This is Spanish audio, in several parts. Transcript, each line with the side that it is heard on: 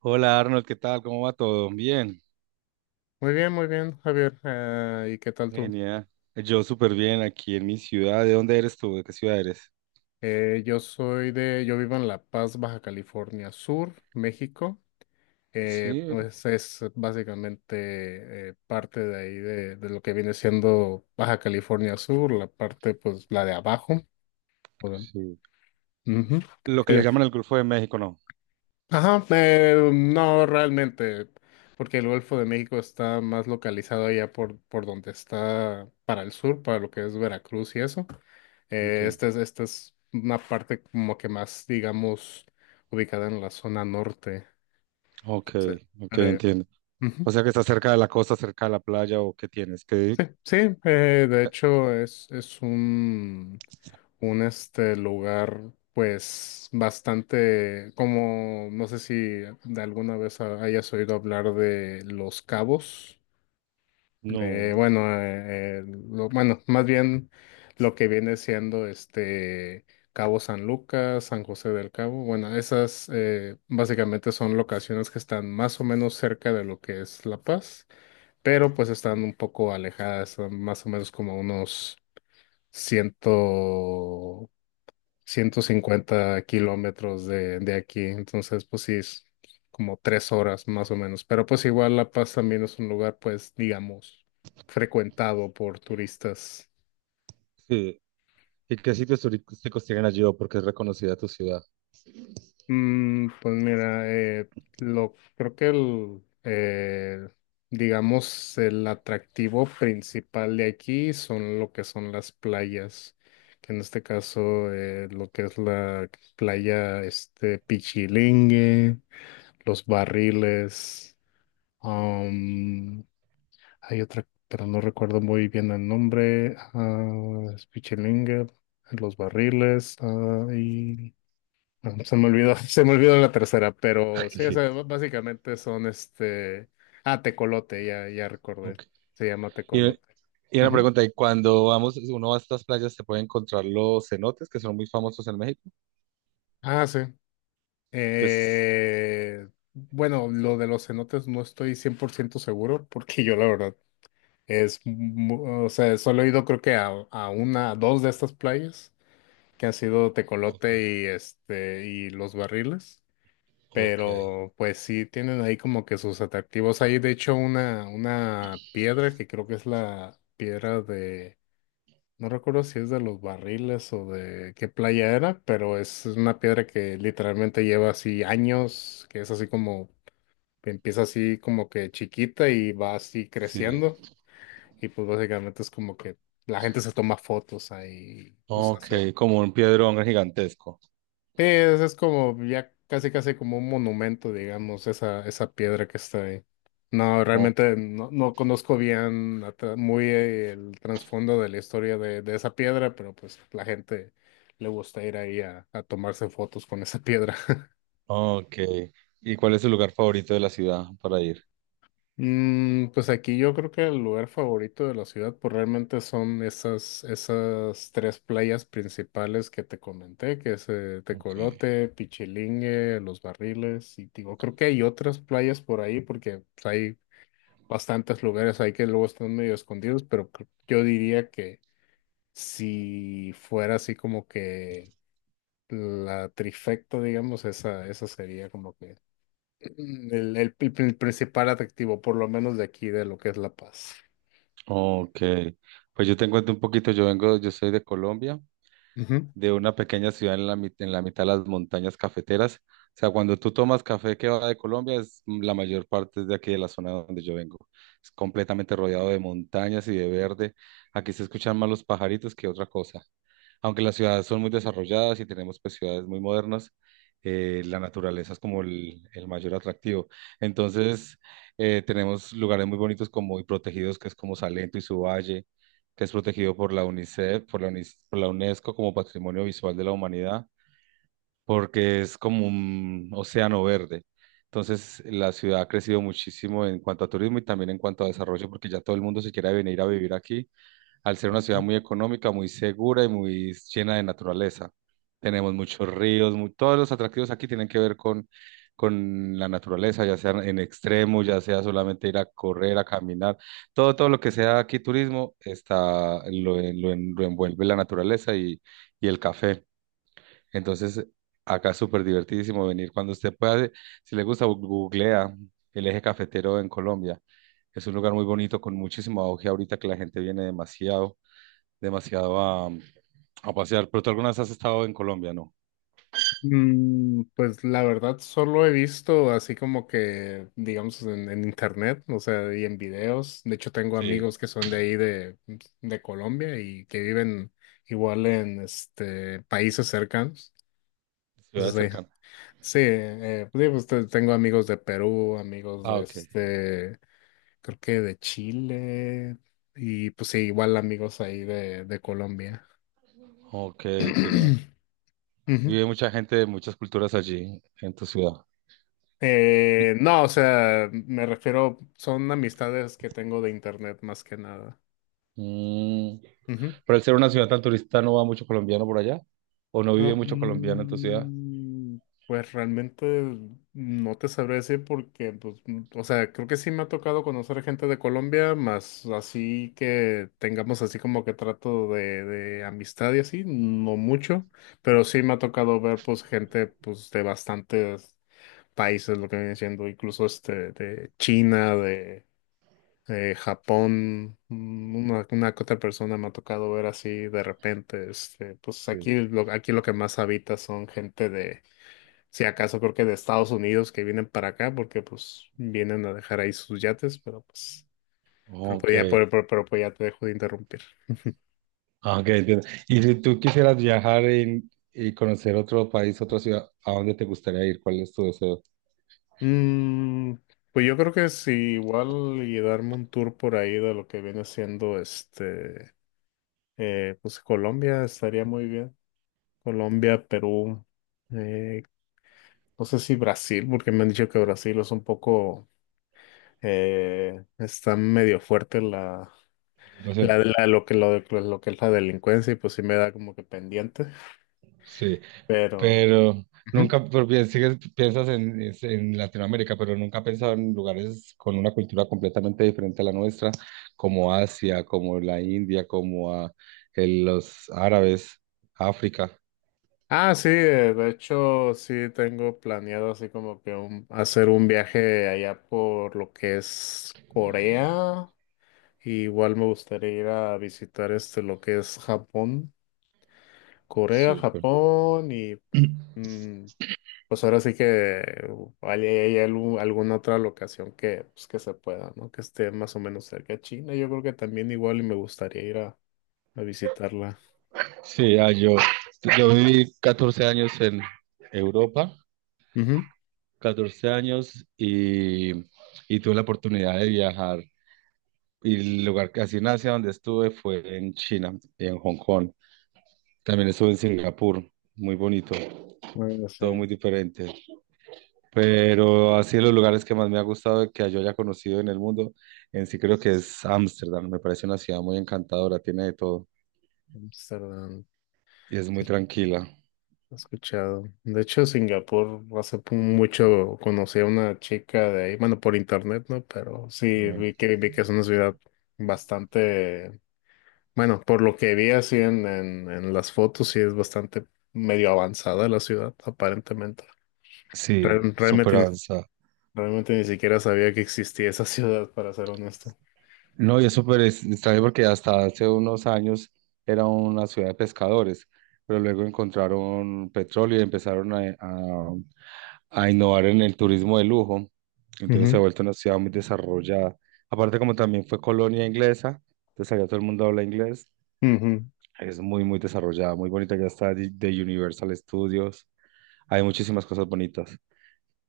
right: Hola Arnold, ¿qué tal? ¿Cómo va todo? Bien,
left: Muy bien, Javier. Ah, ¿y qué tal tú?
right: genial. Yo súper bien aquí en mi ciudad. ¿De dónde eres tú? ¿De qué ciudad eres?
left: Yo vivo en La Paz, Baja California Sur, México.
right: Sí,
left: Pues es básicamente parte de ahí de lo que viene siendo Baja California Sur, la parte pues la de abajo. O sea,
right: sí.
left: ujú.
right: Lo que le
left: Eh,
right: llaman el Golfo de México, ¿no?
left: Ajá, no realmente, porque el Golfo de México está más localizado allá por donde está para el sur, para lo que es Veracruz y eso.
right: Ok,
left: Esta es una parte como que más, digamos, ubicada en la zona norte.
right: ok,
left: Entonces,
right: ok,
left: pero,
right: entiendo. O
left: ujú.
right: sea que está cerca de la costa, cerca de la playa, ¿o qué tienes? ¿Qué?
left: Sí, sí, de hecho es un este lugar pues bastante como no sé si de alguna vez hayas oído hablar de Los Cabos.
right: No.
left: Bueno, más bien lo que viene siendo este Cabo San Lucas, San José del Cabo. Bueno, esas básicamente son locaciones que están más o menos cerca de lo que es La Paz, pero pues están
right: Sí.
left: un poco alejadas, son más o menos como unos 100, 150 kilómetros de aquí. Entonces, pues sí, es como 3 horas más o menos, pero pues igual La Paz también es un lugar, pues digamos, frecuentado por turistas.
right: Sí. ¿Y qué sitios turísticos tienen allí o porque es reconocida tu ciudad?
left: Pues mira, lo creo que el digamos el atractivo principal de aquí son lo que son las playas, que en este caso, lo que es la playa este Pichilingue, los barriles, am, hay otra, pero no recuerdo muy bien el nombre. Ah, es Pichilingue, los barriles, ah, y no, se me olvidó, se me olvidó la tercera, pero sí, o sea, básicamente son este. Ah, Tecolote, ya, ya recordé.
right: Ok.
left: Se llama
right: Y,
left: Tecolote.
right: y una
left: Ujú.
right: pregunta, ¿y cuando vamos, uno va a estas playas, se puede encontrar los cenotes que son muy famosos en México?
left: Ah, sí.
right: Que es...
left: Bueno, lo de los cenotes no estoy 100% seguro, porque yo la verdad es. O sea, solo he ido creo que a, una, a dos de estas playas, que han sido
right: Ok.
left: Tecolote y este, y Los Barriles.
right: Ok,
left: Pero pues sí tienen ahí como que sus atractivos. Hay de hecho una piedra que creo que es la piedra de, no recuerdo si es de Los Barriles o de qué playa era, pero es una piedra que literalmente lleva así años, que es así como, que empieza así como que chiquita y va así
right: sí.
left: creciendo. Y pues básicamente es como que la gente se toma fotos ahí, pues
right: Ok,
left: hace.
right: como un piedrón gigantesco.
left: Sí, es como ya casi casi como un monumento, digamos, esa piedra que está ahí. No,
right: O-
left: realmente no conozco bien la tra- muy el trasfondo de la historia de esa piedra, pero pues la gente le gusta ir ahí a tomarse fotos con esa piedra.
right: Ok. ¿Y cuál es su lugar favorito de la ciudad para ir?
left: Pues aquí yo creo que el lugar favorito de la ciudad, pues realmente son esas tres playas principales que te comenté, que es
right: Ok.
left: Tecolote, Pichilingue, Los Barriles, y digo, creo que hay otras playas por ahí, porque pues, hay bastantes lugares ahí que luego están medio escondidos, pero yo diría que si fuera así como que la trifecta, digamos, esa sería como que el principal atractivo, por lo menos de aquí, de lo que es La Paz.
right: Ok. Pues yo te cuento un poquito, yo vengo, yo soy de Colombia,
left: Ujú.
right: de una pequeña ciudad en en la mitad de las montañas cafeteras. O sea, cuando tú tomas café que va de Colombia, es mm, la mayor parte es de aquí de la zona donde yo vengo. Es completamente rodeado de montañas y de verde. Aquí se escuchan más los pajaritos que otra cosa. Aunque las ciudades son muy desarrolladas y tenemos pues ciudades muy modernas, la naturaleza es como el mayor atractivo. Entonces, tenemos lugares muy bonitos como y protegidos, que es como Salento y su valle que es protegido por la UNICEF, por por la UNESCO como Patrimonio Visual de la Humanidad, porque es como un océano verde. Entonces, la ciudad ha crecido muchísimo en cuanto a turismo y también en cuanto a desarrollo, porque ya todo el mundo se quiere venir a vivir aquí al ser una ciudad muy económica, muy segura y muy llena de naturaleza. Tenemos muchos ríos, mu- todos los atractivos aquí tienen que ver con la naturaleza, ya sea en extremo, ya sea solamente ir a correr, a caminar, todo, todo lo que sea aquí turismo está, lo envuelve la naturaleza y el café. Entonces, acá es súper divertidísimo venir cuando usted pueda, si le gusta, bu- googlea el eje cafetero en Colombia. Es un lugar muy bonito con muchísimo auge ahorita que la gente viene demasiado demasiado a pasear. Pero tú alguna vez has estado en Colombia, ¿no?
left: Pues la verdad solo he visto así como que, digamos, en internet, o sea, y en videos. De hecho, tengo
right: Sí,
left: amigos que son de ahí de Colombia y que viven igual en este países cercanos.
right: ciudad
left: Entonces,
right: cercana.
left: sí, pues, digo, pues, tengo amigos de Perú, amigos
right: Ah,
left: de
right: ok.
left: este creo que de Chile y pues sí, igual amigos ahí de Colombia.
right: Ok, tiene.
left: Ujú.
right: Vive mucha gente de muchas culturas allí, en tu ciudad.
left: No, o sea, me refiero, son amistades que tengo de internet más que nada.
right: Mm, pero al ser una ciudad tan turista, ¿no va mucho colombiano por allá? ¿O no vive mucho colombiano en tu ciudad?
left: Mm, Pues realmente no te sabré decir porque, pues, o sea, creo que sí me ha tocado conocer gente de Colombia, más así que tengamos así como que trato de amistad y así, no mucho, pero sí me ha tocado ver pues gente pues de bastantes países, lo que viene siendo incluso este de China, Japón, una que otra persona me ha tocado ver así de repente, este, pues
right: Sí.
left: aquí lo que más habita son gente de, si acaso creo que de Estados Unidos que vienen para acá, porque pues vienen a dejar ahí sus yates, pero pues, pero
right: Ok.
left: pues ya, pero, pero- pero, pues, ya te dejo de interrumpir.
right: Ah, ok, entiendo. Y si tú quisieras viajar y conocer otro país, otra ciudad, ¿a dónde te gustaría ir? ¿Cuál es tu deseo?
left: Mm, pues yo creo que sí, igual y darme un tour por ahí de lo que viene siendo este, pues Colombia estaría muy bien. Colombia, Perú, eh, no sé si Brasil, porque me han dicho que Brasil es un poco, está medio fuerte la,
right: Situación.
left: la, la- lo que, lo, de- lo que es la delincuencia y pues sí me da como que pendiente,
right: Sí.
left: pero...
right: Pero
left: Ujú.
right: nunca, pero piensas en, en Latinoamérica, pero nunca he pensado en lugares con una cultura completamente diferente a la nuestra, como Asia, como la India, como a, el- los árabes, África.
left: Ah, sí, de hecho sí tengo planeado así como que hacer un viaje allá por lo que es Corea, igual me gustaría ir a visitar este lo que es Japón, Corea,
right: Súper.
left: Japón y... mm, pues ahora sí que hay alguna otra locación que, pues, que se pueda, ¿no? Que esté más o menos cerca de China. Yo creo que también igual y me gustaría ir a, visitarla.
right: Sí, yo viví 14 años en Europa,
left: Ujú.
right: 14 años y tuve la oportunidad de viajar. Y el lugar que así en Asia donde estuve fue en China y en Hong Kong. También estuve en Singapur, muy bonito,
left: Bueno, sí,
right: todo muy diferente. Pero así de los lugares que más me ha gustado que yo haya conocido en el mundo, en sí creo que es Ámsterdam. Me parece una ciudad muy encantadora, tiene de todo
left: Amsterdam,
right: y es
left: sí,
right: muy tranquila.
left: he escuchado. De hecho, Singapur hace mucho conocí a una chica de ahí, bueno, por internet, ¿no? Pero sí,
right: Eh,
left: vi que es una ciudad bastante, bueno, por lo que vi así en las fotos, sí es bastante medio avanzada la ciudad, aparentemente. Re-
right: Sí, súper
left: Realmente, ni-
right: avanzada.
left: realmente ni siquiera sabía que existía esa ciudad, para ser honesto.
right: No, y es súper extraño porque hasta hace unos años era una ciudad de pescadores, pero luego encontraron petróleo y empezaron a a innovar en el turismo de lujo. Entonces se ha
left: Ujú,
right: vuelto una ciudad muy desarrollada. Aparte, como también fue colonia inglesa, entonces allá todo el mundo habla inglés.
left: ujú.
right: Es muy, muy desarrollada, muy bonita. Ya está de Universal Studios. Hay muchísimas cosas bonitas.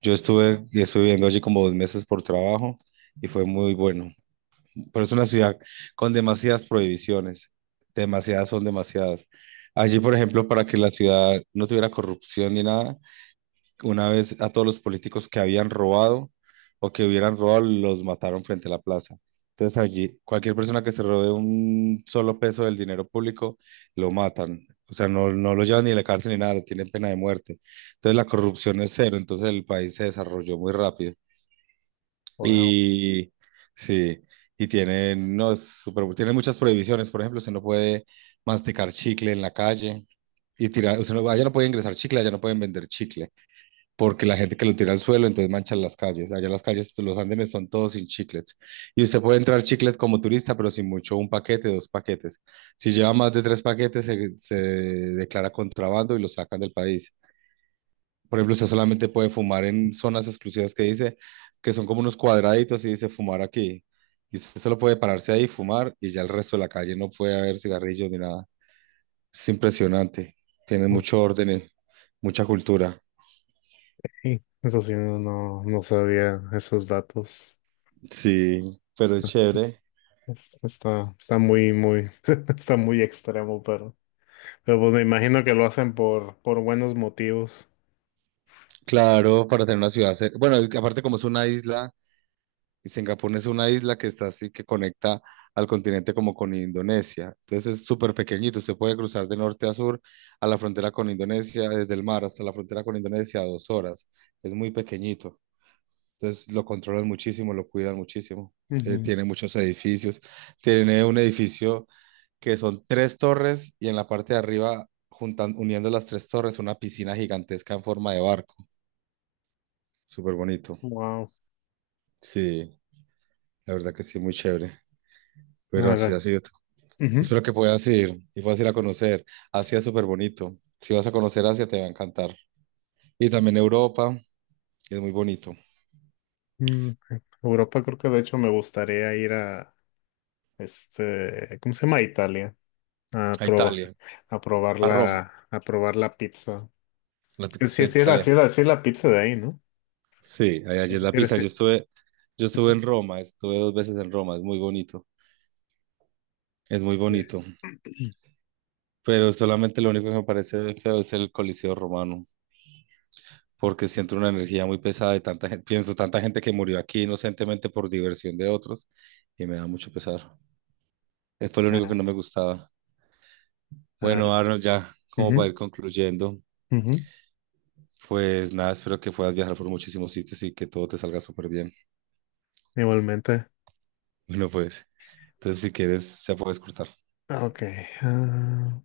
right: Yo estuve y estuve viviendo allí como 2 meses por trabajo y fue muy bueno. Pero es una ciudad con demasiadas prohibiciones. Demasiadas son demasiadas. Allí, por ejemplo, para que la ciudad no tuviera corrupción ni nada, una vez a todos los políticos que habían robado o que hubieran robado, los mataron frente a la plaza. Entonces allí, cualquier persona que se robe un solo peso del dinero público, lo matan. O sea, no, no lo llevan ni a la cárcel ni nada, tienen pena de muerte. Entonces la corrupción es cero, entonces el país se desarrolló muy rápido.
left: Wow.
right: Y sí, y tienen, no, es súper- tienen muchas prohibiciones. Por ejemplo, usted no puede masticar chicle en la calle y tirar, usted no, allá no puede ingresar chicle, allá no pueden vender chicle porque la gente que lo tira al suelo, entonces manchan las calles. Allá las calles, los andenes son todos sin chiclets. Y usted puede entrar chiclet como turista, pero sin mucho, un paquete, dos paquetes. Si lleva más de tres paquetes, se declara contrabando y lo sacan del país. Por ejemplo, usted solamente puede fumar en zonas exclusivas que dice, que son como unos cuadraditos y dice fumar aquí. Y usted solo puede pararse ahí y fumar y ya el resto de la calle no puede haber cigarrillos ni nada. Es impresionante. Tiene mucho orden, y mucha cultura.
left: Ok. Eso sí, no sabía esos datos.
right: Sí, pero es
left: Está, es-
right: chévere.
left: está muy, muy, está muy extremo, pero, pues me imagino que lo hacen por buenos motivos.
right: Claro, para tener una ciudad cer- Bueno, es que aparte como es una isla, y Singapur es una isla que está así, que conecta al continente como con Indonesia. Entonces es súper pequeñito, usted puede cruzar de norte a sur a la frontera con Indonesia, desde el mar hasta la frontera con Indonesia a 2 horas. Es muy pequeñito. Entonces lo controlan muchísimo, lo cuidan muchísimo.
left: Ujú.
right: Tiene muchos edificios. Tiene un edificio que son tres torres y en la parte de arriba, juntan, uniendo las tres torres, una piscina gigantesca en forma de barco. Súper bonito.
left: Wow.
right: Sí, la verdad que sí, muy chévere. Pero así ha
left: Ahora,
right: sido.
left: ujú.
right: Espero que puedas ir y puedas ir a conocer. Asia es súper bonito. Si vas a conocer Asia, te va a encantar. Y también Europa, es muy bonito.
left: Ok. Europa creo que de hecho me gustaría ir a, este, ¿cómo se llama? Italia. A
right: A
left: probar,
right: Italia,
left: a probar
right: a Roma,
left: la, a probar la pizza.
right: la
left: Sí,
right: pizza
left: sí sí es la, sí
right: italiana.
left: es la, sí es la pizza de ahí, ¿no?
right: Sí, allá es la pizza.
left: Intereses.
right: Yo estuve en Roma, estuve dos veces en Roma, es muy bonito. Es muy bonito. Pero solamente lo único que me parece feo es el Coliseo Romano, porque siento una energía muy pesada de tanta gente, pienso tanta gente que murió aquí inocentemente por diversión de otros y me da mucho pesar. Fue lo único que
left: Ah,
right: no me gustaba.
left: ah,
right: Bueno, Arnold, ya como para
left: ujú,
right: ir concluyendo,
left: ujú,
right: pues nada, espero que puedas viajar por muchísimos sitios y que todo te salga súper bien.
left: igualmente.
right: Bueno, pues, entonces si quieres, ya puedes cortar.
left: Ah, ok. Ah.